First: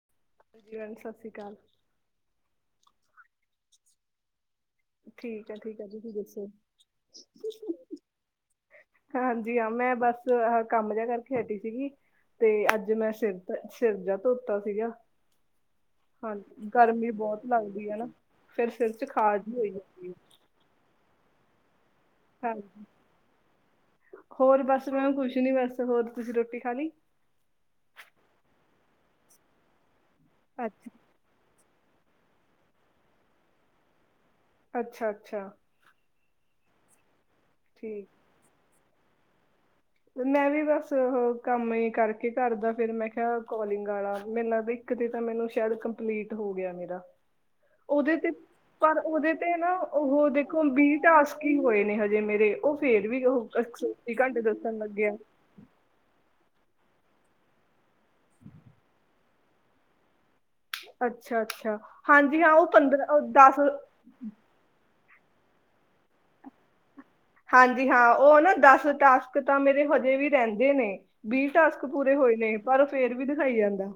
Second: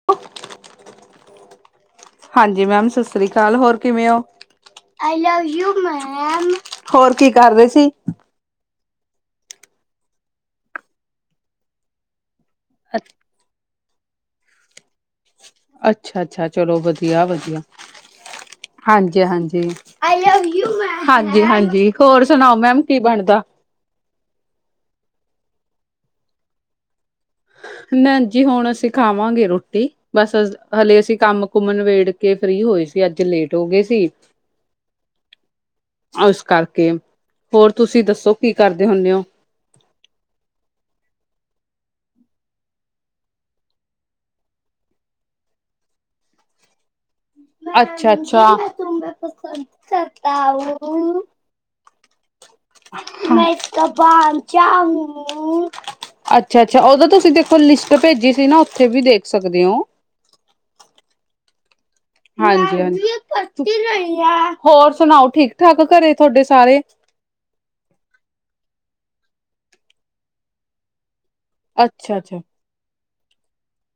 [unintelligible] ਹਾਂਜੀ-ਹਾਂਜੀ, ਸਸ ਸ੍ਰੀ ਕਾਲ। ਹਾਂਜੀ ਮੈਮ, ਸਸ ਸ੍ਰੀ ਕਾਲ। ਹੋਰ ਕਿਵੇਂ ਓ? ਆਈ ਲਵ ਠੀਕ ਹੈ ਯੂ ਠੀਕ ਹੈ ਜੀ ਤੁਸੀਂ ਦੱਸੋ ਮੈਮ, ਹੋਰ ਕੀ ਕਰ ਰੇ ਸੀ? ਹਾਂਜੀ ਹਾਂ, ਮੈਂ ਬਸ ਆਹ ਕੰਮ ਜਿਆ ਕਰਕੇ ਹਟੀ ਸੀਗੀ ਤੇ ਅੱਜ ਮੈਂ ਸਿਰ ਤੇ ਸਿਰ ਜਾ ਧੋਤਾ ਸੀਗਾ। ਅੱਛਾ-ਅੱਛਾ ਹਾਂਜੀ ਚਲੋ ਗਰਮੀ ਬਹੁਤ ਵਧੀਆ-ਵਧੀਆ। ਲੱਗਦੀ ਹੈ ਨਾ ਫਿਰ ਸਿਰ ਚ ਖਾਜ ਹੀ ਹਾਂਜੀ-ਹਾਂਜੀ। ਹੋਈ ਜਾਂਦੀ ਹੈ ਆਈ ਲਵ ਯੂ ਮੈਮ। ਹਾਂਜੀ-ਹਾਂਜੀ। ਹੋਰ ਸੁਨਾਓ ਮੈਮ ਹਾਂਜੀ ਕੀ ਬਨਦਾ? ਹੋਰ ਬਸ ਮੈਮ ਕੁਛ ਨੀ ਬਸ। ਹੋਰ ਤੁਸੀਂ ਰੋਟੀ ਖਾ ਲੀ? ਨਾ ਜੀ, ਹੁਨ ਅਸੀਂ ਖਾਵਾਂਗੇ ਰੋਟੀ, ਬਸ, ਅ ਅੱਛਾ ਹਲੇ ਅਸੀਂ। ਕੰਮ- ਕੁੰਮ ਨਬੇੜ ਕੇ ਫਰੀ ਹੋਏ ਸੀ, ਅੱਜ ਲੇਟ ਹੋ ਗਏ ਸੀ। ਅੱਛਾ-ਅੱਛਾ। ਆਸ ਕਰਕੇ, ਹੋਰ ਤੁਸੀਂ ਠੀਕ ਦੱਸੋ ਕੀ ਕਰਦੇ ਹੁੰਨੇ ਓ? ਮੈਂ ਵੀ ਬਸ ਔਹੋ ਕੰਮ ਈ ਕਰਕੇ ਘਰ ਦਾ, ਫੇਰ ਮੈਂ ਕੇਆ, ਕੋਲਿੰਗ ਆਲਾ ਮੇਨ ਲਗਦਾ ਈ। ਇੱਕ 'ਤੇ ਤਾਂ ਮੈਨੂੰ ਸ਼ੈਦ ਕੰਪਲੀਟ ਹੋ ਗਿਆ ਮੇਰਾ। [inaudible] ਓਦੇ 'ਤੇ, ਅੱਛਾ ਪਰ ਓਦੇ ਤੇ ਨਾ‌, ਓ ਦੇਖੋ ਵੀਹ ਟਾਸਕ। ਤੀਹ ਹੋਏ ਨੇ ਹਜੇ ਮੇਰੇ, ਓ ਫੇਰ ਵੀ ਓ ਇੱਕ ਸੌ ਘਂਟ ਦੱਸਨ ਲਗੇ ਆ। ਅੱਛਾ-ਅੱਛਾ ਓਦਾ ਤੁਸੀਂ ਦੇਖੋ, ਲਿਸਟ ਭੇਜੀ ਸੀ ਨਾ, ਉੱਥੇ ਵੀ ਦੇਖ ਸਕਦੇ ਔਂ। ਅੱਛਾ-ਅੱਛਾ, ਹਾਂਜੀ ਹਾਂ, ਓ ਪੰਦਰਾਂ, ਓ ਦਸ। ਹੋਰ ਸੁਨਾਓ, ਠੀਕ-ਠਾਕ ਘਰੇ ਤੁਹਾਡੇ ਸਾਰੇ? ਹਾਂਜੀ ਹਾਂ, ਓ ਨਾ, ਦਸ ਟਾਸਕ ਤਾਂ ਮੇਰੇ ਹਜੇ ਵੀ ਰੈਂਦੇ ਨੇ। ਵੀਹ ਟਾਸਕ ਪੂਰੇ ਅੱਛਾ ਹੋਏ ਅੱਛਾ ਨੇ, ਪਰ ਫੇਰ ਵੀ ਦਿਖਾਈ ਜਾਂਦਾ।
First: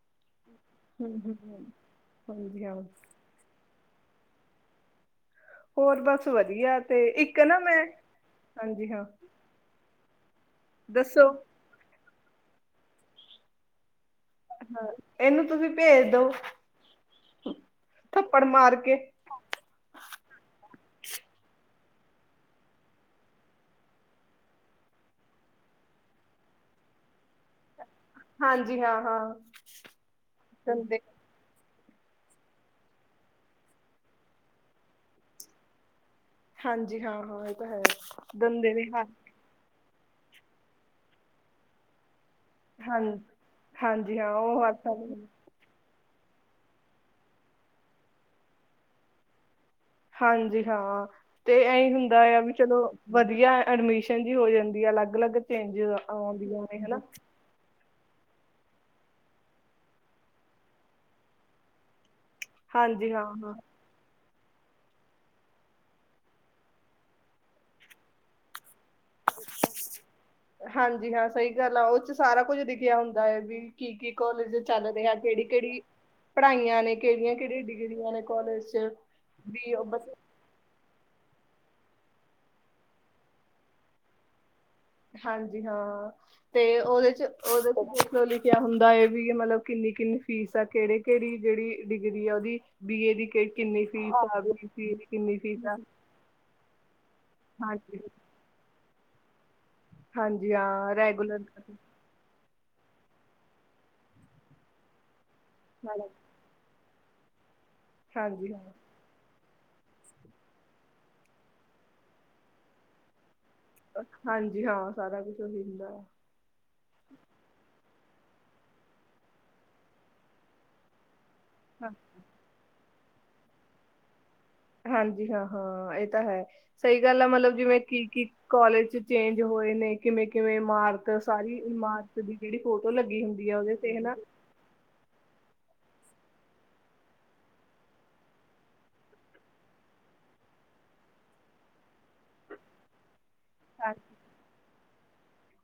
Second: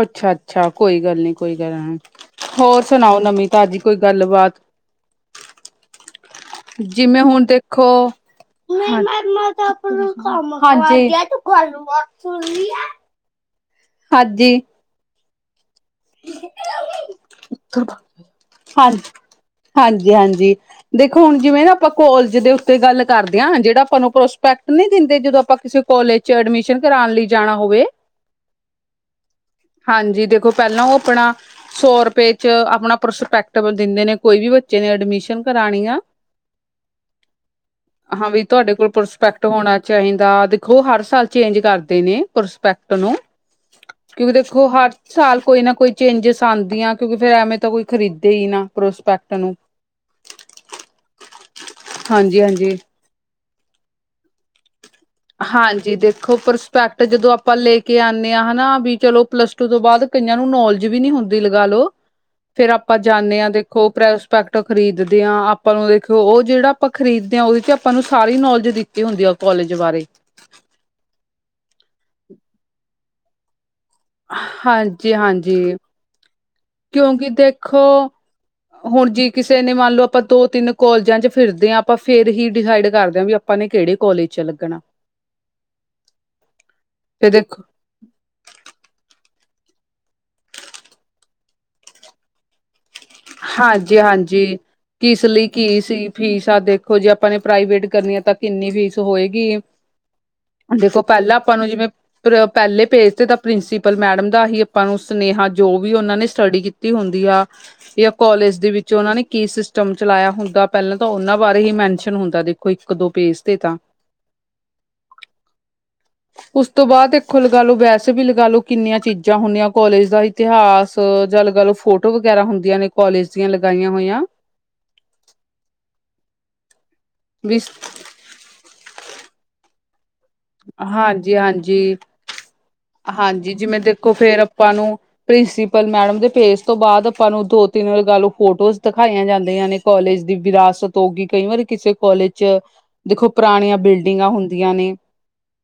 ਅੱਛਾ-ਅੱਛਾ, ਕੋਈ ਹਮ ਗੱਲ ਨੀ, ਕੋਈ ਹਮ ਗੱਲ। ਹਾਂਜੀ ਹਾਂ ਹੋਰ ਸੁਨਾਓ, ਨਵੀਂ- ਤਾਜ਼ੀ ਕੋਈ ਗੱਲਬਾਤ? ਹੋਰ, ਬਸ। ਵਧੀਆ ਤੇ ਜਿਵੇਂ ਇੱਕ ਹੁਨ, ਨਾ ਮੈਂ ਦੇਖੋ ਨਈ ਹਾਂਜੀ ਮੈਮ, ਹਾਂ ਮੈ ਤਾਂ ਆਪਨਾ ਕੰਮ ਕਰਦੀ ਦੱਸੋ ਤੂੰ ਗੱਲ ਬਾਤ ਸੁਨਦੀ ਐ। ਆਦੀ। ਹਾ, ਏਨੂੰ ਤੁਸੀਂ ਭੇਜ ਦੋ, ਥੱਪੜ ਮਾਰ ਕੇ। ਹਾਂਜੀ- ਹਾਂਜੀ। ਦੇਖੋ, ਹੁਨ ਜਿਵੇਂ ਨਾ ਆਪਾਂ ਕੋਲਜ ਦੇ ਉੱਤੇ ਗੱਲ ਕਰਦੇ ਆ, ਜੇੜਾ ਆਪਾਂ ਨੂੰ ਪ੍ਰੋਸਪੈਕਟ ਨੀ ਦਿੰਦੇ, ਜਦੋਂ ਆਪਾਂ ਕਿਸੇ ਕੋਲਜ 'ਚ ਐਡਮਿਸ਼ਨ ਕਰਾਨ ਲਈ ਜਾਣਾ ਹੋਵੇ। ਹਾਂਜੀ, ਹਾਂ-ਹਾਂ। ਪੈਲਾਂ ਓ ਆਪਨਾ ਸੌ ਰੁਪਏ 'ਚ ਆਪਨਾ ਪ੍ਰਸਪੈਕਟਬਲ ਦਿੰਦੇ ਨੇ। ਕੋਈ ਵੀ ਬੱਚੇ ਨੇ ਐਡਮਿਸ਼ਨ ਕਰਾਨੀ ਆ? ਹਾਂਜੀ, ਹਾਂ-ਹਾਂ। ਏਅ ਤਾਂ ਹੈ, ਬਨੰਦੇ ਵੀ ਹਾ। ਧੋਨਾ ਚਾਈਦਾ, ਦੇਖੋ ਹਰ ਸਾਲ ਚੇਂਜ ਕਰਦੇ ਨੇ। ਪਰਸਪੈਕਟ ਹਾਂ ਨੂੰ, ਹਾਂਜੀ ਹਾਂ ਕਿਉਂਕਿ ਉਹ ਦੇਖੋ, ਹਰ ਹੱਥਾਂ ਸਾਲ ਕੋਈ ਨਾ ਕੋਈ ਚੇਂਜਿਸ ਆਦੀਆਂ, ਕਿਉਂਕਿ ਫਿਰ ਐਵੇਂ ਤਾਂ ਕੋਈ ਖਰੀਦੇ ਈ ਨਾ ਪ੍ਰੋਸਪੈਕਟ ਨੂੰ। ਹਾਂਜੀ ਹਾਂ, ਤੇ ਐਈ ਹੁੰਦਾ ਐ ਹਾਂਜੀ ਵੀ ਹਾਂਜੀ ਚਲੋ, ਵਦੀਆ ਐਡਮਿਸ਼ਨ ਜੀ ਹੋ ਜਾਂਦੀ ਆ ਅਲੱਗ। ਅਲੱਗ ਹਾਂਜੀ ਚੇਂਜਿਸ ਦੇਖੋ, ਆਉਂਦੀਆਂ ਨੇ ਹਨਾ ਪਰਸਪੈਕਟ ਜਦੋਂ ਆਪਾਂ ਲੇ ਕੇ ਆਂਨੇ ਹਾਂ, ਹੈ ਨਾ ਬਈ? ਚਲੋ, ਪਲੱਸ ਟੂ ਤੋਂ ਬਾਦ ਕਈਆਂ ਨੂੰ ਨੌਲਜ ਵੀ ਨੀ ਹੁੰਦੀ, ਲਗਾ ਲੋ। ਫੇਰ ਆਪਾਂ ਹਾਂਜੀ ਹਾਂ ਜਾਂਨੇ ਆ, ਹਾਂ ਦੇਖੋ, ਪ੍ਰੈਸ। ਪੈਕਟ ਖਰੀਦਦੇ ਆ, ਆਪਾਂ ਨੂੰ ਦੇਖਿਓ, ਓ ਜੇੜਾ ਆਪਾਂ ਖ਼ਰੀਦ ਦੇ ਆ, ਓਦੇ 'ਚ ਆਪਾਂ ਨੂੰ ਸਾਰੀ ਨੌਲੇਜ ਜੇ ਹੁੰਦੀ ਉਹ ਕੋਲਜ ਬਾਰੇ। ਹਾਂਜੀ ਹਾਂ, ਸਹੀ ਗੱਲ ਆ, ਉਹ 'ਚ ਸਾਰਾ ਕੁੱਝ ਲਿਖਿਆ ਹੁੰਦੈ ਵੀ। ਕੀ- ਕੀ ਕੋਲਜ ਚੱਲ ਹਾਂਜੀ ਰੇਆ, ਕੇੜੀ- ਹਾਂਜੀ ਕੇੜੀ? ਪੜ੍ਹਾਈਆਂ ਨੇ ਕਿਉਂਕਿ ਕੇੜੀਆਂ-ਕੇੜੀਆਂ ਦੇਖੋ ਡਿਗਰੀਆਂ ਨੇ ਕੋਲਜ 'ਚ,? ਵੀ ਉਹ ਬਸ ਦੋ-ਤਿੰਨ ਕੋਲਜਾਂ 'ਚ ਫਿਰਦੇ ਆ ਆਪਾਂ, ਫੇਰ ਹੀ ਡਿਸਾਈਡ ਕਰਦੇ ਵੀ ਆਪਾਂ ਨੇ ਕੇੜੇ ਕੋਲਜ 'ਚ ਲੱਗਨਾ। ਹਾਂਜੀ ਹਾਂ, 'ਤੇ ਓਦੇ 'ਚ ਤੇ ਦੇਖੋ ਓਦੇ 'ਤੇ ਲਿਖਿਆ ਹੁੰਦਾ ਐ ਵੀ, ਮਤਲਬ ਕਿੰਨੀ- ਕਿੰਨੀ ਫੀਸ ਆ, ਕੇੜੇ-ਕੇੜੀ ਜੇੜੀ ਡਿਗਰੀ ਆ, ਉਹਦੀ। ਬੀ ਏ ਦੀ ਕਿੰਨੀ ਫੀਸ ਆ ਹਾਂਜੀ-ਹਾਂਜੀ, ਬੀ ਸੀ ਏ ਦੀ ਕਿਸ ਕਿੰਨੀ ਲਈ ਫੀਸ ਆ ਕੀ ਸੀ ਫੀਸ ਆ, ਦੇ ਦੇਖੋ ਜੀ, ਆਪਾਂ ਨੇ ਪ੍ਰਾਈਵੇਟ ਹਾਂਜੀ ਕਰਨੀ ਐ, ਤਾਂ ਕਿੰਨੀ ਫੀਸ ਹੋਏਗੀ? ਹਾਂਜੀ ਹਾਂ ਦੇਖੋ ਪੈਲਾਂ ਰੈਗੂਲਰ ਆਪਾਂ ਨੂੰ ਜਿਵੇਂ ਪਰ ਪੈਲੇ ਪੇਜ ਤੇ ਤਾਂ ਪ੍ਰਿੰਸੀਪਲ ਮੈਡਮ ਦਾ ਹੀ ਅਪਾਂ ਨੂੰ ਸੁਨੇਹਾ ਜੋ ਵੀ ਓਨਾਂ ਨੇ ਸਟਡੀ ਕੀਤੀ ਹੁੰਦੀ ਆ ਯਾ ਹਾਂਜੀ ਕੋਲੇਜ ਹਾਂ ਦੇ ਵਿੱਚ ਚ ਓਨਾਂ ਨੇ ਕੀ ਸਿਸਟਮ ਚਲਾਏਆ ਹੁੰਦਾ ਪੈਲਾਂ ਤਾਂ ਉਨਾਂ ਬਾਰੇ ਹੀ ਮੈਨਸ਼ਨ ਹੁੰਦਾ ਦੇਖੋ ਇੱਕ ਦੋ ਪੇਜ ਤੇ ਤਾਂ। ਹਾਂਜੀ, ਹਾਂ ਸਾਰਾ ਕੁੱਛ ਓਹੀ ਹੁੰਦੈ। ਉਸ ਤੋ ਬਾਦ ਦੇਖੋ ਲਗਾ ਲੋ, ਵੈਸੇ ਵੀ ਲਗਾ ਲੋ ਕਿੰਨੀਆਂ ਚੀਜ਼ਾਂ ਹੁੰਦੀਆਂ ਕੋਲੇਜ ਦਾ ਇਤਿਹਾਸ ਜਾ ਲ ਗਾਲੋ ਫੋਟੋ ਵਗੈਰਾ ਹੁੰਦੀਆਂ ਨੇ ਕੋਲੇਜ ਦੀਆਂ ਲਗਾਈਆਂ ਹੋਈਆਂ। ਹਾਂਜੀ ਹਾਂ-ਹਾਂ, ਏ ਤਾਂ ਹੈ, ਸਈ ਗਾੱਲ ਐ ਮਤਲਬ ਵੀ ਜਿਵੇਂ ਕੀ-ਕੀ ਕੋਲੇਜ ਚ ਚੇਂਜ ਹੋਏ ਨੇ ਕਿਵੇਂ-ਕਿਵੇਂ ਇਮਾਰਤ, ਹਾਂਜੀ ਸਾਰੀ ਹਾਂਜੀ ਇਮਾਰਤ ਦੀ ਜੇੜੀ ਫੋਟੋ ਲੱਗੀ ਹੁੰਦੀ ਹਾਂਜੀ ਐ ਓਦੇ ਜਿਵੇਂ ਤੇ ਦੇਖੋ ਨਾ ਫੇਰ ਆਪਾਂ ਨੂੰ ਪ੍ਰਿੰਸੀਪਲ ਮੈਡਮ ਦੇ ਪੇਜ ਤੋ ਬਾਦ ਅਪਾਂ ਨੂੰ ਦੋ-ਤਿੰਨ ਵ ਲਗਾ ਲੋ ਫੋਟੋਜ਼ ਦਖਾਈਆਂ ਜਾਂਦੀਆਂ ਨੇ। ਕੋਲੇਜ ਦੀ ਵਿਰਾਸਤ ਹੋਗੀ, ਕਈ ਵਾਰ ਕਿਸੇ ਕੋਲੇਜ ਚ ਦੇਖੋ ਪੁਰਾਨੀਆਂ ਬਿਲਡਿੰਗਾਂ ਹੁੰਦੀਆਂ ਨੇ।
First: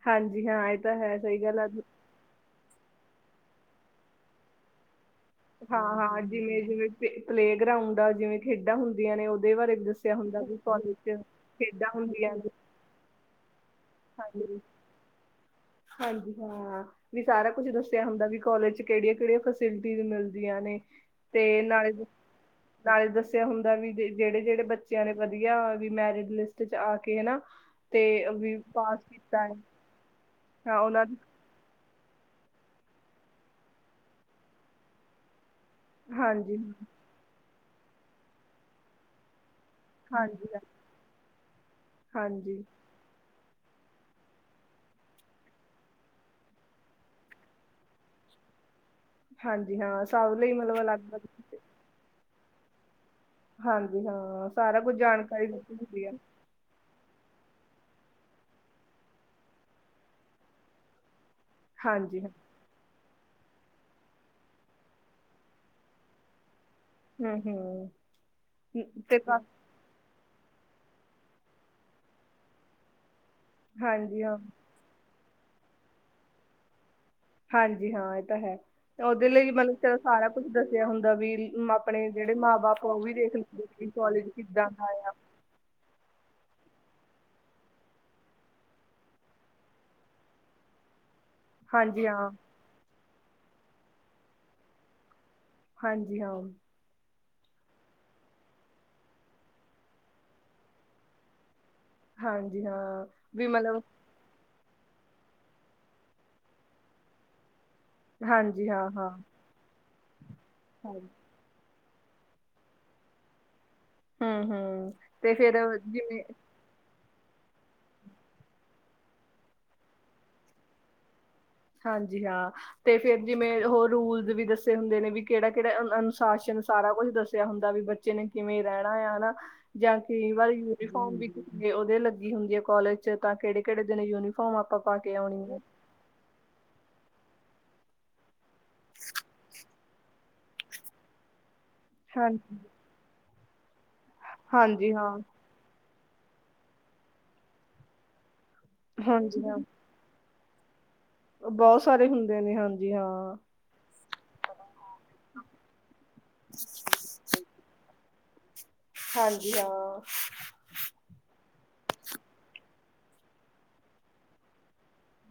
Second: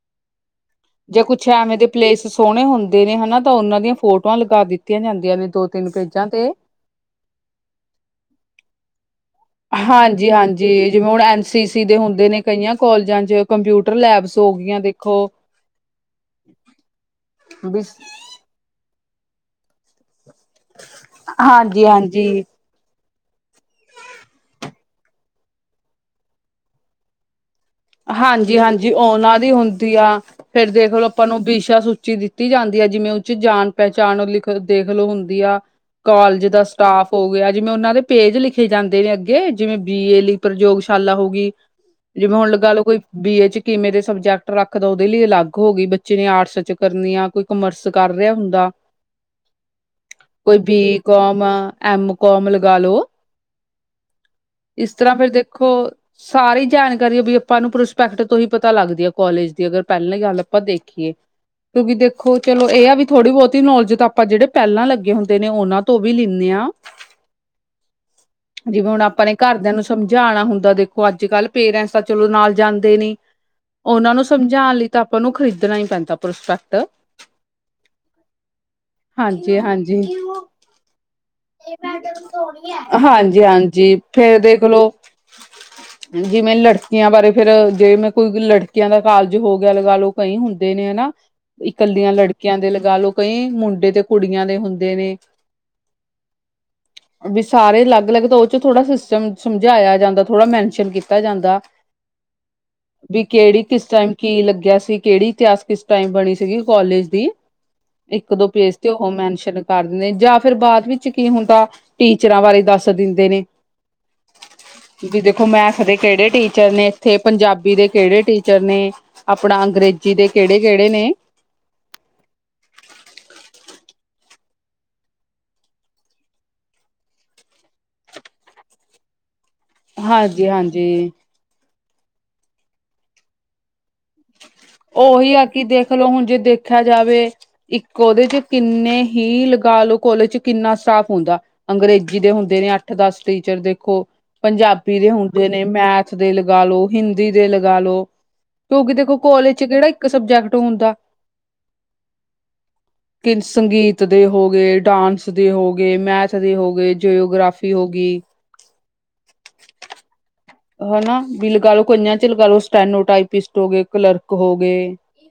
ਹਾਂਜੀ, ਹਾਂ ਏ ਜੇ ਕੁੱਛ ਐਵੇਂ ਦੇ ਪਲੇਸ ਸੋਣੇ ਹੁੰਦੇ ਨੇ, ਹਨਾ ਤੇ ਉਨਾਂ ਦੀਆਂ ਫੋਟੋਆਂ ਲਗਾ ਦਿੱਤੀਆਂ ਜਾਂਦੀਆਂ ਨੇ ਦੋ ਤਿੰਨ ਹਾਂ-ਹਾਂ, ਪੇਜਾਂ ਤੇ ਜਿਵੇਂ-ਜਿਵੇਂ ਪਲੇ ਪਲੇਅ ਗਰਾਉਂਡ ਆ, ਜਿਵੇਂ ਖੇਡਾਂ ਹੁੰਦ ਹੂਂਦੀਆਂ ਨੇ, ਓਦੇ ਬਾਰੇ ਦੱਸੇਆ ਹਾਂਜੀ ਹੁੰਦੈ ਵੀ ਹਾਂਜੀ ਕੋਲੇਜ ਚ ਖੇਡਾਂ ਹੁੰਦੀਆਂ ਨੇ। ਕੋਲਜਾਂ ਚ ਕੰਪਿਊਟਰ ਲੈਬਸ ਹੋ ਗਈਆਂ ਦੇਖੋ ਹਾਂਜੀ-ਹਾਂ, ਵੀ ਸਾਰਾ ਕੁਝ ਦੱਸੇਆ ਹੁੰਦਾ ਵੀ ਕੋਲਜ ਚ ਕੇੜੀਆਂ-ਕੇੜੀਆਂ ਫੈਸਿਲਿਟੀਜ਼ ਮਿਲਦੀਆਂ ਨੇ, ਤੇ ਹਾਂਜੀ ਨਾਲੇ ਹਾਂਜੀ ਨਾਲੇ ਦੱਸੇਆ ਹੁੰਦੈ ਵੀ ਜੇ ਜੇੜੇ-ਜੇੜੇ ਬੱਚੇਆਂ ਨੇ ਵਦੀਆ ਵੀ ਮੈਰਿਡ ਲਿਸਟ ਚ ਆ ਕੇ, ਹਨਾ। ਤੇ ਅਵੀ ਜੀ ਓਨਾਂ ਦੀ ਹੁੰਦੀ ਆ, ਫੇਰ ਹਾਂ ਦੇਖ ਉਹਨਾਂ ਲੋ ਦੀ ਅਪਾਂ ਨੂੰ ਬਿਸ਼ਾ ਸੂਚੀ ਦਿੱਤ ਤੀ ਜਾਂਦੀ ਆ, ਜਿਵੇਂ ਉਚ ਜਾਨ ਪੈਹਚਾਨ ਓ ਲਿਖ ਦੇਖਲੋ ਹੁੰਦੀ ਆ, ਕੋਲਜ ਹਾਂਜੀ ਦਾ ਸਟਾਫ ਹੋ ਗੇਆ, ਜਿਵੇਂ ਓਨਾਂ ਦੇ ਪੇਜ ਲਿਖੇ ਜਾਂਦੇ ਨੇ ਅੱਗੇ ਜਿਵੇਂ ਬੀ ਏ ਲਈ ਹਾਂਜੀ ਪ੍ਰਯੋਗਸ਼ਾਲਾ ਹੋ ਗਈ, ਜਿਵੇਂ ਹੁਣ ਲ ਹਾਂਜੀ ਕੋਈ ਬੀ ਏ ਚ ਕਿਵੇਂ ਦੇ ਸਬਜੈਕਟ ਰਾੱਖਦਾ ਉਦੇ ਲਈ ਅਲੱਗ ਹੋ ਗਈ, ਬੱਚੇ ਨੇ ਆਰਟਸ ਚ ਕਰਨੀ ਆ ਕੋ ਕੋਮਰਸ ਕਰ ਰੇਆ ਹੁੰਦਾ, ਹਾਂਜੀ ਹਾਂ ਸਭ ਲਈ ਕੋਈ ਮਤਲਬ ਅਲੱਗ ਬੀਕੌਮ ਅਲੱਗ ਐੱਮ ਕੋਮ ਲਗਾ ਲੋ। ਹਾਂਜੀ-ਹਾਂ, ਸਾਰਾ ਇਸ ਕੁੱਝ ਤਰ੍ਹਾਂ ਫਿਰ ਜਾਣਕਾਰੀ ਦੀਤੀ ਦੇਖੋ ਹੁੰਦੀ ਆ। ਸਾਰੀ ਜਾਨਕਾਰੀ ਓ ਵੀ ਅ ਪਾਂ ਨੂੰ ਪ੍ਰੋਸਪੈਕਟ ਤੋਂ ਹੀ ਪਤਾ ਲਾਗਦੀ ਆ ਕੋਲੇਜ ਦੇ ਅਗਰ ਪੈਲੀ ਗਾੱਲ ਅਪਾਂ ਦੇਖੀਏ, ਕਿਉਂਕਿ ਹਾਂਜੀ ਹਾਂ, ਦੇਖੋ ਚਲੋ ਏ ਆ ਵੀ ਥੋੜੀ-ਬੋਤੀ ਨੌਲੇਜ ਤਾਂ ਅਪਾਂ ਜੇੜੇ ਪੈਲਾਂ ਲੱਗੇ ਹੁੰਦੇ ਨੇ ਓਨਾਂ ਤੋਂ ਵੀ ਲੀਨੇ ਆ। ਹੂੰ ਹੂੰ ਜਿਵੇਂ ਹੁਣ ਤੇ ਆਪਾਂ ਨੇ ਕਾ- ਘਰਦੇਆਂ ਨੂੰ ਸਮਝਾਣਾ ਹੁੰਦਾ ਦੇਖੋ ਆੱਜ ਕਾੱਲ ਪੇਰੈਂਟਸ ਤਾਂ ਚਲੋ ਨਾਲ ਜਾਂਦੇ ਨੀ। ਓਨਾਂ ਹਾਂਜੀ ਨੂੰ ਹਾਂ ਸਮਝਾਨ ਲਈ ਤਾਂ ਆਪਾਂ ਨੂੰ ਖ਼ਰੀਦਨਾ ਹੀ ਪੈਂਦਾ ਪ੍ਰੋਸਪੈਕਟ। ਹਾਂਜੀ-ਹਾਂ, ਏ ਤਾਂ ਹੈ, ਓਦੇ ਲਈ ਹਾਂਜੀ ਮਤਲਬ ਚਲੋ ਹਾਂਜੀ ਸਾਰਾ ਕੁੱਝ ਦੱਸੇਆ ਹੁੰਦਾ ਵੀ ਆਪਣੇ ਜੇੜੇ ਮਾਂ-ਬਾਪ ਓ ਵੀ ਦੇਖ ਹਾਂਜੀ ਲੈਂਦੇ, ਕਿ ਹਾਂਜੀ ਕੋਲੇਜ ਫੇਰ ਕਿੱਦਾਂ ਦੇਖਲੋ ਦਾ ਆ। ਜਿਵੇਂ ਲੜਕੀਆਂ ਬਾਰੇ ਫੇਰ ਜੇ ਮੈਂ ਕੋਈ ਲੜਕੀਆਂ ਦਾ ਕਾਲਜ ਹੋ ਗੇਆ ਲਗਾ ਲੋ ਕਈ ਹੁੰਦੇ ਨੇ, ਹਨਾ। ਹਾਂਜੀ ਇਕੱਲੀਆਂ ਹਾਂ ਲੜਕੀਆਂ ਦੇ ਲਗਾ ਲੋ, ਕਂਈ ਮੁੰਡੇ ਤੇ ਕੁੜੀਆਂ ਦੇ ਹੁੰਦੇ ਨੇ। ਹਾਂਜੀ, ਹਾਂ। ਵੀ ਸਾਰੇ ਲੱਗ-ਲੱਗ, ਤਾਂ ਓ ਚ ਥੋੜਾ ਸਿਸਟਮ ਸਮਝਾਏਆ ਜਾਂਦਾ ਥੋੜਾ ਮੈਨਸ਼ਨ ਕੀਤਾ ਜਾਂਦਾ। ਹਾਂਜੀ ਹਾਂ, ਵੀ ਕਿਹੜੀ ਮਲਬ ਕਿਸ ਟਾਈਮ ਕੀ ਲੱਗੇਆ ਸੀ, ਕੈੜੀ ਇਤਿਹਾਸ ਕਿਸ ਟਾਈਮ ਬਣੀ ਸੀਗੀ ਕੋਲੇਜ ਦੀ। ਇੱਕ-ਦੋ ਹਾਂਜੀ ਪੇਜ ਤੇ ਹਾਂ ਓ ਹਾਂ ਮੈਨਸ਼ਨ ਕਾਰਦੇ ਨੇ ਜਾਂ ਫਿਰ ਬਾਦ ਹਾਂ। ਵਿੱਚ ਹੁਣ ਤਾਂ ਟੀਚਰਾਂ ਬਾਰੇ ਦੱਸ ਦਿੰਦੇ ਨੇ। ਹੂੰ ਹੂੰ ਜੀ ਤੇ ਦੇਖੋ, ਫੇਰ ਮੈਥ ਦੇ ਜਿਵੇਂ ਕੈੜੇ ਟੀ ਟੀਚਰ ਨੇ ਏਥੇ ਪੰਜਾਬੀ ਦੇ ਕਿਹੜੇ ਟੀਚਰ ਨੇ, ਆਪਣਾ ਅੰਗਰੇਜ਼ੀ ਦੇ ਕੇੜੇ-ਕੇੜੇ ਨੇ। ਹਾਂਜੀ, ਹਾਂ। ਤੇ ਫੇਰ ਜਿਵੇਂ ਹੋਰ ਰੂਲ ਵੀ ਦੱਸੇ ਹੁੰਦੇ ਨੇ, ਵੀ ਕੇੜਾ-ਕੇੜਾ ਅਨੁਸ਼ਾਸਨ ਸਾਰਾ ਕੁਝ ਦੱਸਿਆ ਹੁੰਦਾ ਵੀ ਬ ਬੱਚੇ ਨੇ ਕਿਵੇਂ ਰੈਣਾ ਆਂ ਅਨਾਂ, ਜਾਂ ਕਈ ਵਾਰ ਹਾਂਜੀ-ਹਾਂਜੀ ਯੂਨੀਫਾਰਮ ਵੀ ਜੇ ਓਦੇ ਲੱਗੀ ਹੁੰਦੀ ਐ ਕੋਲਜ ਚ ਤਾਂ ਕੇੜੇ-ਕੇੜੇ ਦਿਨ ਯੂਨੀ ਓਹੀ ਆ ਕੇ ਦੇਖਲੋ ਹੁਣ ਜੇ ਦੇਖਿਆ ਜਾਵੇ। ਇੱਕ ਓਦੇ ਚ ਕਿੰਨੇ ਹੀ ਲਗਾ ਲੋ ਕੋਲੇਜ ਚ ਕਿੰਨਾ ਸਟਾਫ ਹੁੰਦਾ। ਅੰਗਰੇਜ਼ੀ ਦੇ ਹਾਂਜੀ ਹੁੰਦੇ ਨੇ ਅੱ ਦਸ ਟੀਚਰ ਦੇਖੋ, ਹਾਂਜੀ ਪੰਜਾਬੀ ਦੇ ਹੁਣ ਹਾਂ ਹੁੰਦੇ ਨੇ, ਮੈਥ ਦੇ ਲਗਾ ਲੋ, ਹਿੰਦੀ ਦੇ ਲਗਾ ਲੋ। ਕਿਉਂਕਿ ਦੇਖੋ ਹਾਂਜੀ ਕੋਲਜ ਚ ਕਿਹੜਾ ਇੱਕ ਸਬਜੈਕਟ ਹੁੰਦਾ। ਬੋਤ ਸਾਰੇ ਹੁੰਦੇ ਨੇ ਹਾਂਜੀ। ਹਾਂ। ਕਿ ਸੰਗੀਤ ਦੇ ਹੋ ਗੇ, ਡਾਂਸ ਦੇ ਹੋ ਗੇ, ਮੈਥ ਦੇ ਹੋ ਗੇ, ਜਿਓਗ੍ਰਾਫੀ ਹੋਗੀ। ਹਾਂਜੀ, ਹਾਂ। ਹਨਾਂ, ਵੀ ਲਗਾ ਲੋ ਕਈਆਂ ਚ ਲਗਾ ਲੋ, ਸਟੈਨੋ ਟਾਈਪਿਸਟ ਹੋ ਗੇ, ਕਲਰਕ ਹੋ ਗੇ।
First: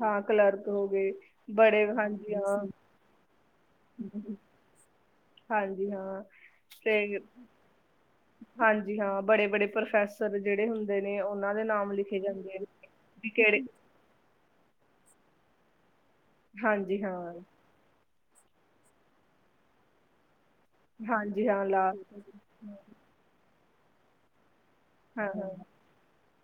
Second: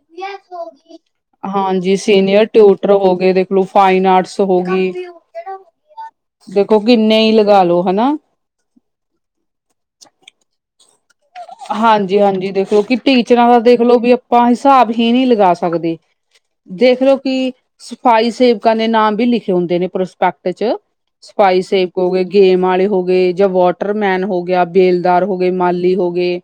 ਹਾਂ ਕਲਰਕ ਹੋ ਗਏ ਬੜੇ ਹਾਂਜੀ ਸੀਨੀਅਰ ਹਾਂ ਟਿਊਟਰ ਹੋ ਗੇ ਦੇਖਲੋ, ਫਾਈਨ ਆਰਟਸ ਹੋ ਗੀ। ਹਾਂਜੀ ਹਾਂ ਦੇਖੋ, ਤੇ ਕਿੰਨੇ ਈ ਲਗਾਾ ਲੋ। ਹਨਾਂ। ਹਾਂਜੀ ਹਾਂ, ਬੜੇ-ਬੜੇ ਪ੍ਰੋਫੈਸਰ ਜੇੜੇ ਹੁੰਦੇ ਨੇ, ਓਨਾਂ ਦੇ ਨਾਮ ਲਿਖੇ ਹਾਂਜੀ ਹਾਂਜੀ, ਜਾਂਦੇ ਨੇ ਦੇਖਲੋ ਕਿ ਵੀ ਟੀਚਰਾਂ ਦਾ ਕਿਹੜੇ ਦੇਖਲੋ ਵੀ ਆਪਾਂ ਹਿਸਾਬ ਹੀ ਨ੍ਹੀਂ ਲਗਾ ਸਕਦੇ। ਹਾਂਜੀ ਦੇਖਲੋ ਹਾਂ, ਕਿ ਸਫ਼ਾਈ ਸੇਵਕਾਂ ਦੇ ਨਾਮ ਵੀ ਲਿਖੇ ਹੁੰਦੇ ਨੇ ਪ੍ਰਸ ਪੱਕ ਚ ਹਾਂਜੀ ਸਪਾਈ ਹਾਂ ਲਾ ਸੇਵ ਹੋਗੇ, ਗੇਮ ਆਲੇ ਹੋ ਗੇ ਜਾਂ ਵਾਟਰਮੈਨ ਹੋ ਗਿਆ। ਬੇਲਦਾਰ ਹਾਂ, ਹੋ ਹਾਂ ਗੇ, ਮਾਲੀ ਹੋ ਗੇ।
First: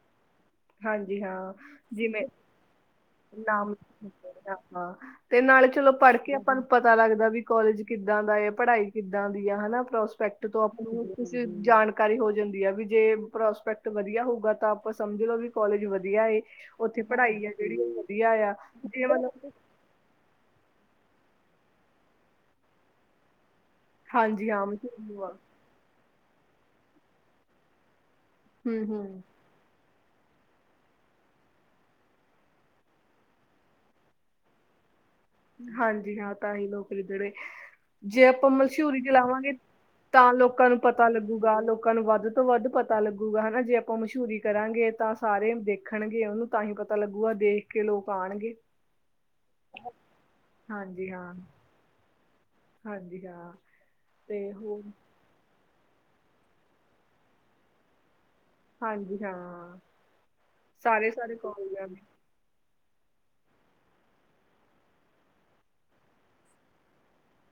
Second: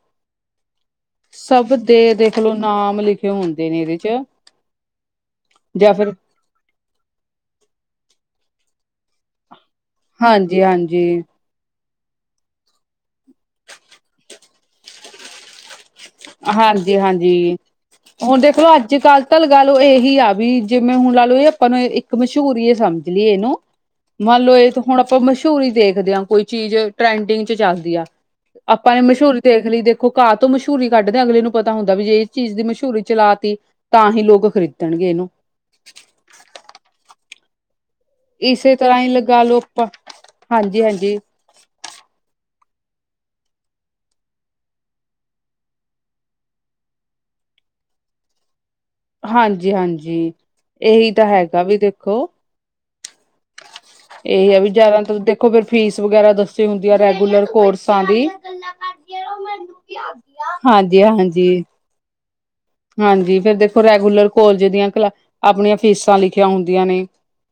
ਹਾਂਜੀ ਹਾਂ, ਜਿਵੇਂ, ਨਾਮ ਲਿਖੇ ਹੁੰਦੇ ਨਾਮ ਨੇ ਇਹਦੇ ਚ [unintelligible] ਆਪਣਾ। ਤੇ ਨਾਲੇ ਚਲੋ ਜਾਂ ਫਿਰ ਪੜ੍ਹ ਕੇ ਆਪਾਂ ਨੂੰ ਪਤਾ ਲੱਗਦਾ ਵੀ, ਕੋਲਜ ਕਿੱਦਾਂ ਦਾ ਏ, ਪੜ੍ਹਾਈ ਕਿੱਦਾਂ ਦੀ ਆ ਹਨਾਂ। ਪ੍ਰੋਸਪੈਕਟ ਹਾਂਜੀ ਤੋਂ ਆਪਾਂ ਹਾਂਜੀ ਕਿਸੇ ਜਾਣ ਕਾਰੀ ਹੋ ਜਾਂਦੀ ਆ ਵੀ ਜੇ ਪ੍ਰੋਸਪੈਕਟ ਵਧੀਆ ਹੋਊਗਾ ਤਾਂ ਆਪਾਂ ਸਮਝ ਲਓ ਵੀ ਕੋਲਜ ਵਧੀ ਵਧੀਆ ਏ, ਹਾਂਜੀ ਓਥੇ ਪੜ੍ਹਾਈ ਆ ਹਾਂਜੀ ਜੇੜੀ ਓ ਵਧੀਆ ਆ ਜੇ ਮਤਲਬ ਓ ਏਹੀ ਆ ਵੀ ਜਿਵੇਂ ਹੁਣ ਲਾ ਲਓ ਏ ਆਪਾਂ ਨੂੰ ਇੱਕ ਮਸ਼ਹੂਰ ਈ ਏ ਸਮਝ ਲਈਏ ਏਨੂੰ। ਮੰਨ ਹਾਂਜੀ ਲੋ ਹਾਂ ਏਹ ਤੇ ਹੁਣ ਆਪਾਂ ਮਸ਼ਹੂਰ ਆ ਮਸ਼ਹੂੂਰਰੀ ਦੇਖਦੇ ਆਂ ਕੋਈ, ਚੀਜ਼ ਟਰੈਂਡਿੰਗ ਚ ਚੱਲਦੀ ਆ। ਹੂੰ ਆਪਾਂ ਨੇ ਹੂੰ ਮਸ਼ਹੂਰੀ ਦੇਖ ਲੀ, ਦੇਖੋ ਘਾਹ ਤੋਂ ਮਸ਼ਊਰੀ ਕੱਢਦੇ ਅਗਲੇ ਨੂੰ ਪਤਾ ਹੁੰਦਾ ਵੀ ਜੇ ਇਸ ਚੀਜ਼ ਦੀ ਮਸ਼ਹੂਰੀ ਚਲਾ ਤੀ, ਤਾਂ ਹੀ ਲੋਕ ਖਰੀਦਣਗੇ ਏਨੂੰ। ਹਾਂਜੀ ਹਾਂ, ਤਾਂ ਹੀ ਲੋਕ ਖਰੀਦੇ ੜੇ। ਜੇ ਆਪਾਂ ਇਸੇ ਤਰ੍ਹਾਂ ਮਸ਼ਊਰੀ ਹੀ ਲਗਾ ਚਲਾਵਾਂਗੇ ਲਓ ਆਪਾਂ ਤਾਂ ਲੋਕਾਂ ਨੂੰ ਹਾਂਜੀ ਪਤਾ ਹਾਂਜੀ ਲੱਗੂ। ਲੋਕਾਂ ਨੂੰ ਵੱਧ ਤੋਂ ਵੱਧ ਪਤਾ ਲੱਗੂਗਾ ਹਨਾਂ, ਜੇ ਆਪਾਂ ਮਸ਼ਊਰੀ ਕਰਾਂਗੇ ਤਾਂ ਸਾਰੇ ਦੇਖਣਗੇ ਓਨੂੰ। ਤਾਂ ਹੀ ਪਤਾ ਲੱਗੂਗਾ, ਦੇਖ ਕੇ ਲੋਕ ਆਣਗੇ। ਹਾਂਜੀ ਹਾਂਜੀ, ਹਾਂਜੀ ਏਹੀ ਤਾਂ ਹਾਂ ਹੈਗਾ ਵੀ ਦੇਖੋ। ਹਾਂਜੀ, ਹਾਂ। ਏਹੀ ਤੇ ਏ ਵੀ ਹੋਰ ਜ਼ਿਆਦਾ ਤ ਦੇਖੋ, ਫਿਰ ਫੀਸ ਵਗੈਰਾ ਦੱਸੀ ਹੁੰਦੀ ਆ ਰੈਗੂਲਰ ਕੋਰਸਾਂ ਦੀ। ਗੱਲਾਂ ਹਾਂਜੀ ਕਰਦੀਆਂ ਰੋ ਮੈਨੂੰ ਹਾਂ ਕੀ ਆਂਦੀਆਂ। ਹਾਂਜੀ, ਸਾਰੇ ਸਾਰੇ ਹਾਂਜੀ। ਕਾਲਜਾਂ ਦੇ ਹਾਂਜੀ ਫੇਰ ਦੇਖੋ ਰੈਗੂਲਰ ਕੋਲਜ ਦੀਆਂ ਕਲਾ, ਆਪਣੀਆਂ ਫੀਸਾਂ ਲਿਖੀਆਂ ਹੁੰਦੀਆਂ ਨੇ।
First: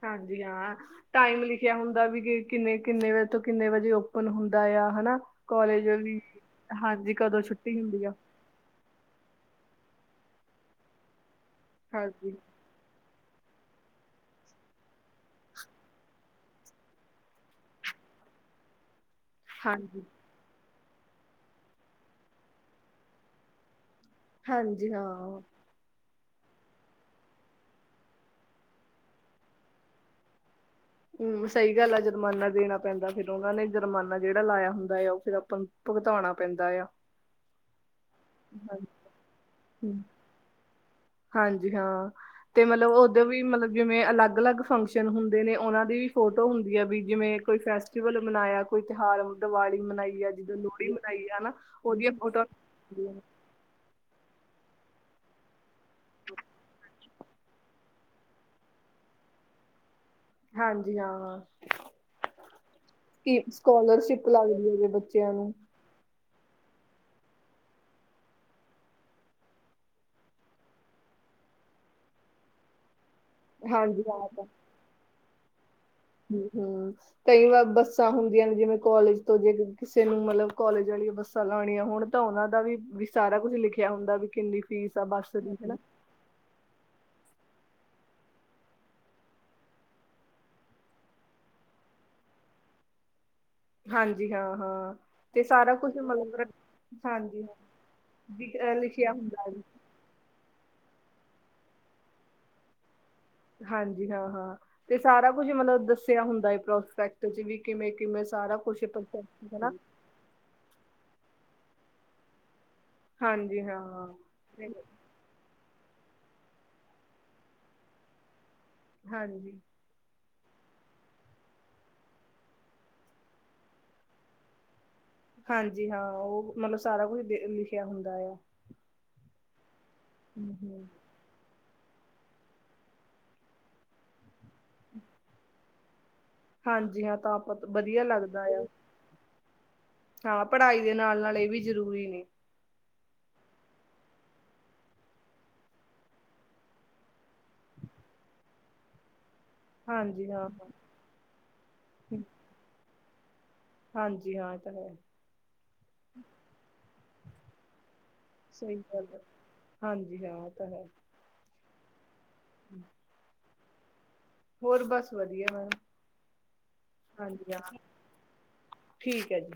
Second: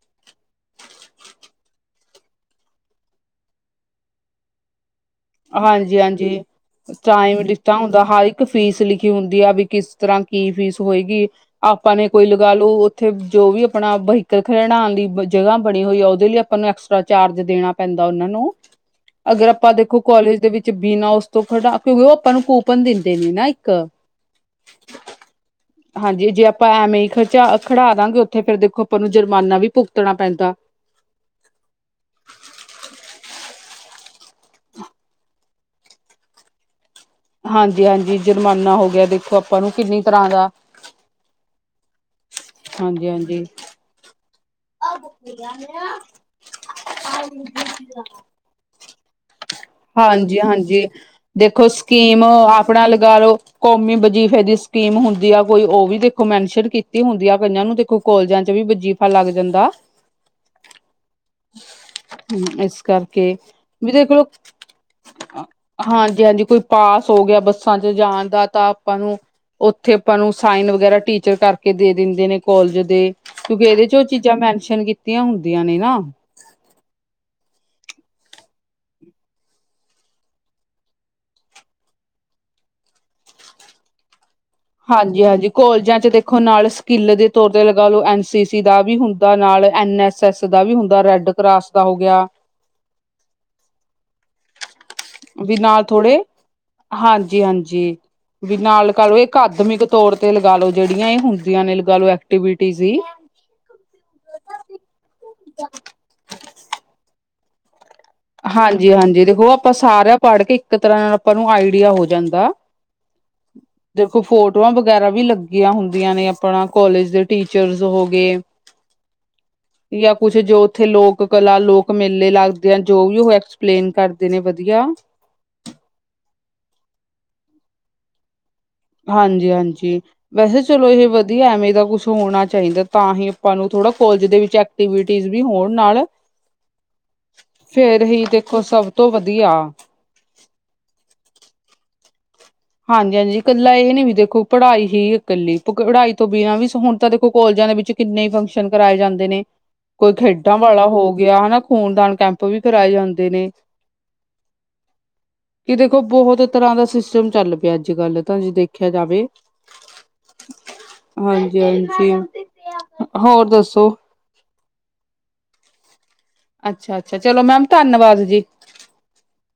ਹਾਂਜੀ, ਹਾਂ। ਟਾਈਮ ਲਿਖਿਆ ਹੁੰਦਾ ਵੀ ਕਿ ਕਿੰਨੇ, ਕਿੰਨੇ ਵਜੇ ਤੋਂ ਕਿੰਨੇ ਵਜੇ ਓਪਨ ਹੁੰਦਾ ਆ, ਹਨਾਂ। ਹਾਂਜੀ ਹਾਂਜੀ, ਟਾਈਮ ਰਿਸਟਾਂ ਛੁੱਟੀ ਹੁੰਦਾ ਹੁੰਦੀ ਆ ਹਰ ਇੱਕ ਇੱਕ ਫੀਸ ਲਿਖੀ ਹੁੰਦੀ ਆ ਵੀ ਕਿਸ ਤਰ੍ਹਾਂ ਕੀ ਫੀਸ ਹੋਏਗੀ, ਆਪਾਂ ਨੇ ਕੋਈ ਹਾਂਜੀ ਲਗਾ ਲੂ। ਉਥੇ ਜੋ ਵੀ ਅਪਣਾ ਬਹੀਕਲ ਖਡਾਣ ਦੀ ਬ ਜਗਾ ਬਣੀ ਹੋਈ ਆ ਉਹਦੇ ਲਈ ਆਪਾਂ ਨੂੰ ਐਕਸ ਦਾ ਚਾਰਜ ਦੇਣਾ ਪੈਂਦਾ ਉਨਾਂ ਨੂੰ। ਅਗਰ ਆਪਾਂ ਦੇਖੋ ਹਾਂਜੀ ਕਾਲਜ ਦੇ ਵਿੱਚ ਬਿਨਾ ਉਸ ਤੋਂ ਖੜਾ, ਕਿਉਕਿ ਉਹ ਆਪਾਂ ਨੂੰ ਕੂਪਨ ਦਿੰਦੇ ਨੇ ਨਾ ਇੱਕ। ਹਾਂਜੀ ਹਾਂ। ਹਾਂਜੀ ਜੇ ਆਪਾਂ ਐਵੇਂ ਹੀ ਖਰਚਾ ਖੜਾ ਦਾਂਗੇ ਉਥੇ ਫੇਰ ਦੇਖੋ ਆਪਾਂ ਨੂੰ ਜੁਰਮਾਨਾ ਵੀ ਭੁਗਤਣਾ ਪੈਂਦਾ। ਹਮ ਸਹੀ ਗੱਲ ਐ ਜੁਰਮਾਨਾ ਦੇਣਾ ਪੈਂਦਾ। ਫਿਰ ਉਨਾ ਨੇ ਜੁਰਮਾਨਾ ਜੇੜਾ ਲਾਯਾ ਹੁੰਦਾ ਯਾ ਉਹ ਫਿਰ ਆਪਾਂ ਨੂੰ ਭੁਗਤੋਣਾ ਪੈਂਦਾ ਯਾ। ਹਾਂਜੀ -ਹਾਂਜੀ। ਜੁਰਮਾਨਾ ਹੋ ਗਿਆ ਦੇਖੋ ਆਪਾਂ ਨੂੰ ਕਿੰਨੀ ਹਾਂਜੀ। ਤਰਾਂ ਦਾ। ਹਾਂਜੀ ਹਾਂ। ਤੇ ਮਤਲਬ ਹਾਂਜੀ ਉਦੋਂ ਵੀ ਹਾਂਜੀ ਮਤਲਬ ਜਿਵੇਂ ਅਲੱਗ- ਅਲੱਗ ਫੰਕਸ਼ਨ ਹੁੰਦੇ ਨੇ, ਉਹਨਾਂ ਦੀ ਵੀ ਫੋਟੋ ਹੁੰਦੀ ਹੈ ਵੀ ਜਿਵੇਂ ਕੋਈ ਫੈਸਟੀਵਲ ਮਨਾਯਾ, ਕੋਈ ਤਿਹਾਰ ਦਵਾਲੀ। ਹਾਂਜੀ- ਹਾਂਜੀ। ਦੇਖੋ ਉਹਦੀਆਂ ਸਕੀਮ ਫੋਟੋਆਂ ਆਪਣਾ ਲਗਾ ਲੋ। ਕੌਮੀ ਵਜੀਫੇ ਦੀ ਸਕੀਮ ਹੁੰਦੀ ਆ ਕੋਈ, ਉਹ ਵੀ ਦੇਖੋ ਮੈਨਸ਼ਨ ਕੀਤੀ ਹੁੰਦੀ ਆ ਕਈਨਾਂ ਨੂੰ, ਦੇਖੋ ਕੋਲਜਾਂ ਚ ਵੀ ਵਜੀਫਾ ਲੱਗ ਜਾਂਦਾ ਹਾਂਜੀ ਹਾਂ। ਇਸ ਕਰਕੇ ਕਿ ਸਕੋਲਰਸਿਪ ਲੱਗਦੀ ਹੋਵੇ ਬੱਚ ਹਾਂ ਹਾਂਜੀ- ਹਾਂਜੀ। ਕੋਈ ਪਾਸ ਹੋ ਗਆ ਬੱਸਾਂ ਚ ਜਾਣ ਦਾ, ਤਾਂ ਆਪਾਂ ਨੂੰ ਉਥੇ ਆਪਾਂ ਨੂੰ ਸਾਈਨ ਵਗੈਰਾ ਟੀਚਰ ਕਰਕੇ ਦੇ ਦਿੰਦੇ ਨੇ ਕੋਲਜ ਦੇ ਕਿਉਂਕਿ ਇਹਦੇ ਚ ਹਾਂਜੀ ਉਹ ਚੀਜ਼ਾਂ ਮੈਨਸ਼ਨ ਕੀਤੀਆਂ ਹੁੰਦੀਆਂ ਨੇ ਨਾ ਹਮ- ਹਮ। ਕਈ ਵਾਰ ਬੱਸਾਂ ਹੁੰਦੀਆਂ ਨੇ, ਜਿਵੇਂ ਕੋਲਜ ਤੋਂ, ਜੇ ਕਿਸੇ ਨੂੰ ਮਤਲਬ ਕੋਲਜ ਵਾਲੀ ਬੱਸ ਤਾਂ ਲਾਣੀਆਂ ਹੋਣ ਤਾਂ ਉਹਨਾਂ ਦਾ ਵੀ- ਵੀ ਸਾਰਾ ਕੁੱਝ ਲਿਖਆ ਹੁੰਦਾ ਵੀ ਕਿੰਨੀ ਫੀਸ ਆ ਬੱਸ ਹਾਂਜੀ-ਹਾਂਜੀ। ਦੀ ਹਨਾ ਕੋਲਜਾਂ ਚ ਦੇਖ ਖੋ ਨਾਲ ਸਕਿੱਲ ਦੇ ਤੌਰ ਤੇ ਲਗਾ ਲੋ, ਐਨ ਸੀ ਸੀ ਦਾ ਵੀ ਹੁੰਦਾ ਨਾਲ, ਐੱਨ ਐੱਸ ਐੱਸ ਦਾ ਵੀ ਹੁੰਦਾ, ਰੈੱਡ ਕਰਾਸ ਦਾ ਹੋ ਗਆ ਹਾਂਜੀ। ਹਾਂ- ਹਾਂ ਤੇ ਵੀ ਸਾਰਾ ਨਾਲ ਕੁਛ, ਥੋੜੇ [unintelligible] ਹਾਂਜੀ। ਵੀ ਅ ਨਾਲ ਲਿਖਿਆ ਹੁੰਦਾ ਜੀ। [unintelligible] [unintelligible] ਤੌਰ ਤੇ ਲਗਾਲੋ ਜੇੜੀਆਂ ਇਹ ਹੁੰਦੀਆਂ ਨੇ ਲਗਾਲੋ ਐਕਟੀਵਿਟੀ ਵੀ ਹਾਂਜੀ। ਹਾਂ- ਹਾਂ, ਤੇ ਸਾਰਾ ਕੁਜ ਮਤਲਬ ਦੱਸਿਆ ਹੁੰਦਾ ਏ ਪ੍ਰੋਸਪੈਕਟ ਚ ਵੀ ਕਿਵੇਂ- ਕਿਵੇਂ ਹਾਂਜੀ -ਹਾਂਜੀ। ਦੇਖੋ ਆਪਾਂ ਸਾਰਾ ਪੜ ਕੇ ਇੱਕ ਤਰਾ ਆਪਾਂ ਨੂੰ ਆੲਡੀਆ ਹੋ ਜਾਂਦਾ ਹਾਂਜੀ ਹਾਂ ਦੇਖੋ, ਫੋਟਵਾਂ ਵਗੈਰਾ ਵੀ ਲੱਗ ਦੀਆਂ ਹੁੰਦੀਆਂ ਨੇ, ਆਪਾਂ ਕੋਲਜ ਦੇ ਟੀਚਰਸ ਹੋ ਗਏ ਹਾਂਜੀ। ਯਾਂ ਕੁੱਛ ਜੋ ਉਥੇ ਲੋਕ-ਕਲਾ, ਲੋਕ-ਮੇਲੇ ਲੱਗਦੇ ਅਨ ਜੋ ਵੀ ਉਹ ਐਕਸਪਲੇਨ ਕਰਦੇ ਨੇ ਵਧੀਯਾ ਹਾਂਜੀ, ਹਾਂ ਉਹ ਮਤਲਬ ਸਾਰਾ ਕੁਛ ਦੇਖ ਲਿਖਆ ਹੁੰਦਾ ਏ। ਹਾਂਜੀ- ਹਾਂਜੀ। ਵੈਸੇ ਹੂੰ-ਹੂੰ ਚਲੋ ਏਹ ਵ ਧੀਆ ਐਵੇਂ ਦਾ ਕੁਛ ਹੋਣਾ ਚਾਹੀਦੈ, ਤਾਂ ਹੀ ਆਪਾਂ ਨੂੰ ਥੋੜਾ ਕੋਲਜ ਦੇ ਵਿੱਚ ਐਕਟੀਵਿਟੀਜ ਵੀ ਹੋਣ ਨਾਲ, ਹਾਂਜੀ ਹਾਂ ਤਾਂ ਆਪਾਂ ਵਧੀਆ ਫੇਰ ਹੀ ਲੱਗਦਾ ਦੇਖੋ ਆ ਸਭ ਤੋਂ ਵਧੀਆ ਹਾਂ, ਪੜਾਈ ਦੇ ਨਾਲ- ਨਾਲ ਇਹ ਵੀ ਜ਼ਰੂਰੀ ਨੇ ਹਾਂਜੀ- ਹਾਂਜੀ। ਇਕੱਲਾ ਏਹ ਨੀ ਵੀ ਦੇਖੋ ਪੜ੍ਹਾਈ ਹੀ ਏ ਕੱਲੀ ਪੜਾਈ ਤੋਂ ਬਿਨਾਂ ਵੀ, ਹੁਣ ਤਾਂ ਦੇਖੋ ਕੋਲਜਾਂ ਦੇ ਵਿੱਚ ਕਿੰਨੇ ਫੰਕਸ਼ਨ ਕਰਾਏ ਜਾਂਦੇ ਨੇ ਕੋਈ ਹਾਂਜੀ ਹਾਂ ਖੇਡਾਂ ਵਾਲਾ ਹੋ ਗਯਾ, ਹਨਾ ਖੂਨਦਾਨ ਕੈਂਪ ਵੀ ਕਰਾਏ ਜਾਂਦੇ ਨੇ ਹਾਂਜੀ ਹਾਂ ਇਹ ਤਾਂ ਹੈ ਕਿ ਦੇਖੋ ਬਹੁਤ ਤਰਾਂ ਦਾ ਸਿਸਟਮ ਚੱਲ ਪਿਐ ਅੱਜ- ਕੱਲ, ਤਾਂ ਜੇ ਸਹੀ ਦੇਖਆ ਗੱਲ ਹੈ ਜਾਵੇ ਹਾਂਜੀ ਹਾਂ ਇਹ ਤਾਂ ਹੈ ਹਾਂਜੀ- ਹਾਂਜੀ। ਹੋਰ ਦੱਸੋ ਹੋਰ ਬਸ ਵਧੀਆ ਮੈਮ। ਅੱਛਾ-ਅੱਛਾ! ਚਲੋ ਹਾਂਜੀ ਹਾਂ ਮੈਮ ਧੰਨਵਾਦ ਜੀ‌। ਠੀਕ ਐ ਜੀ!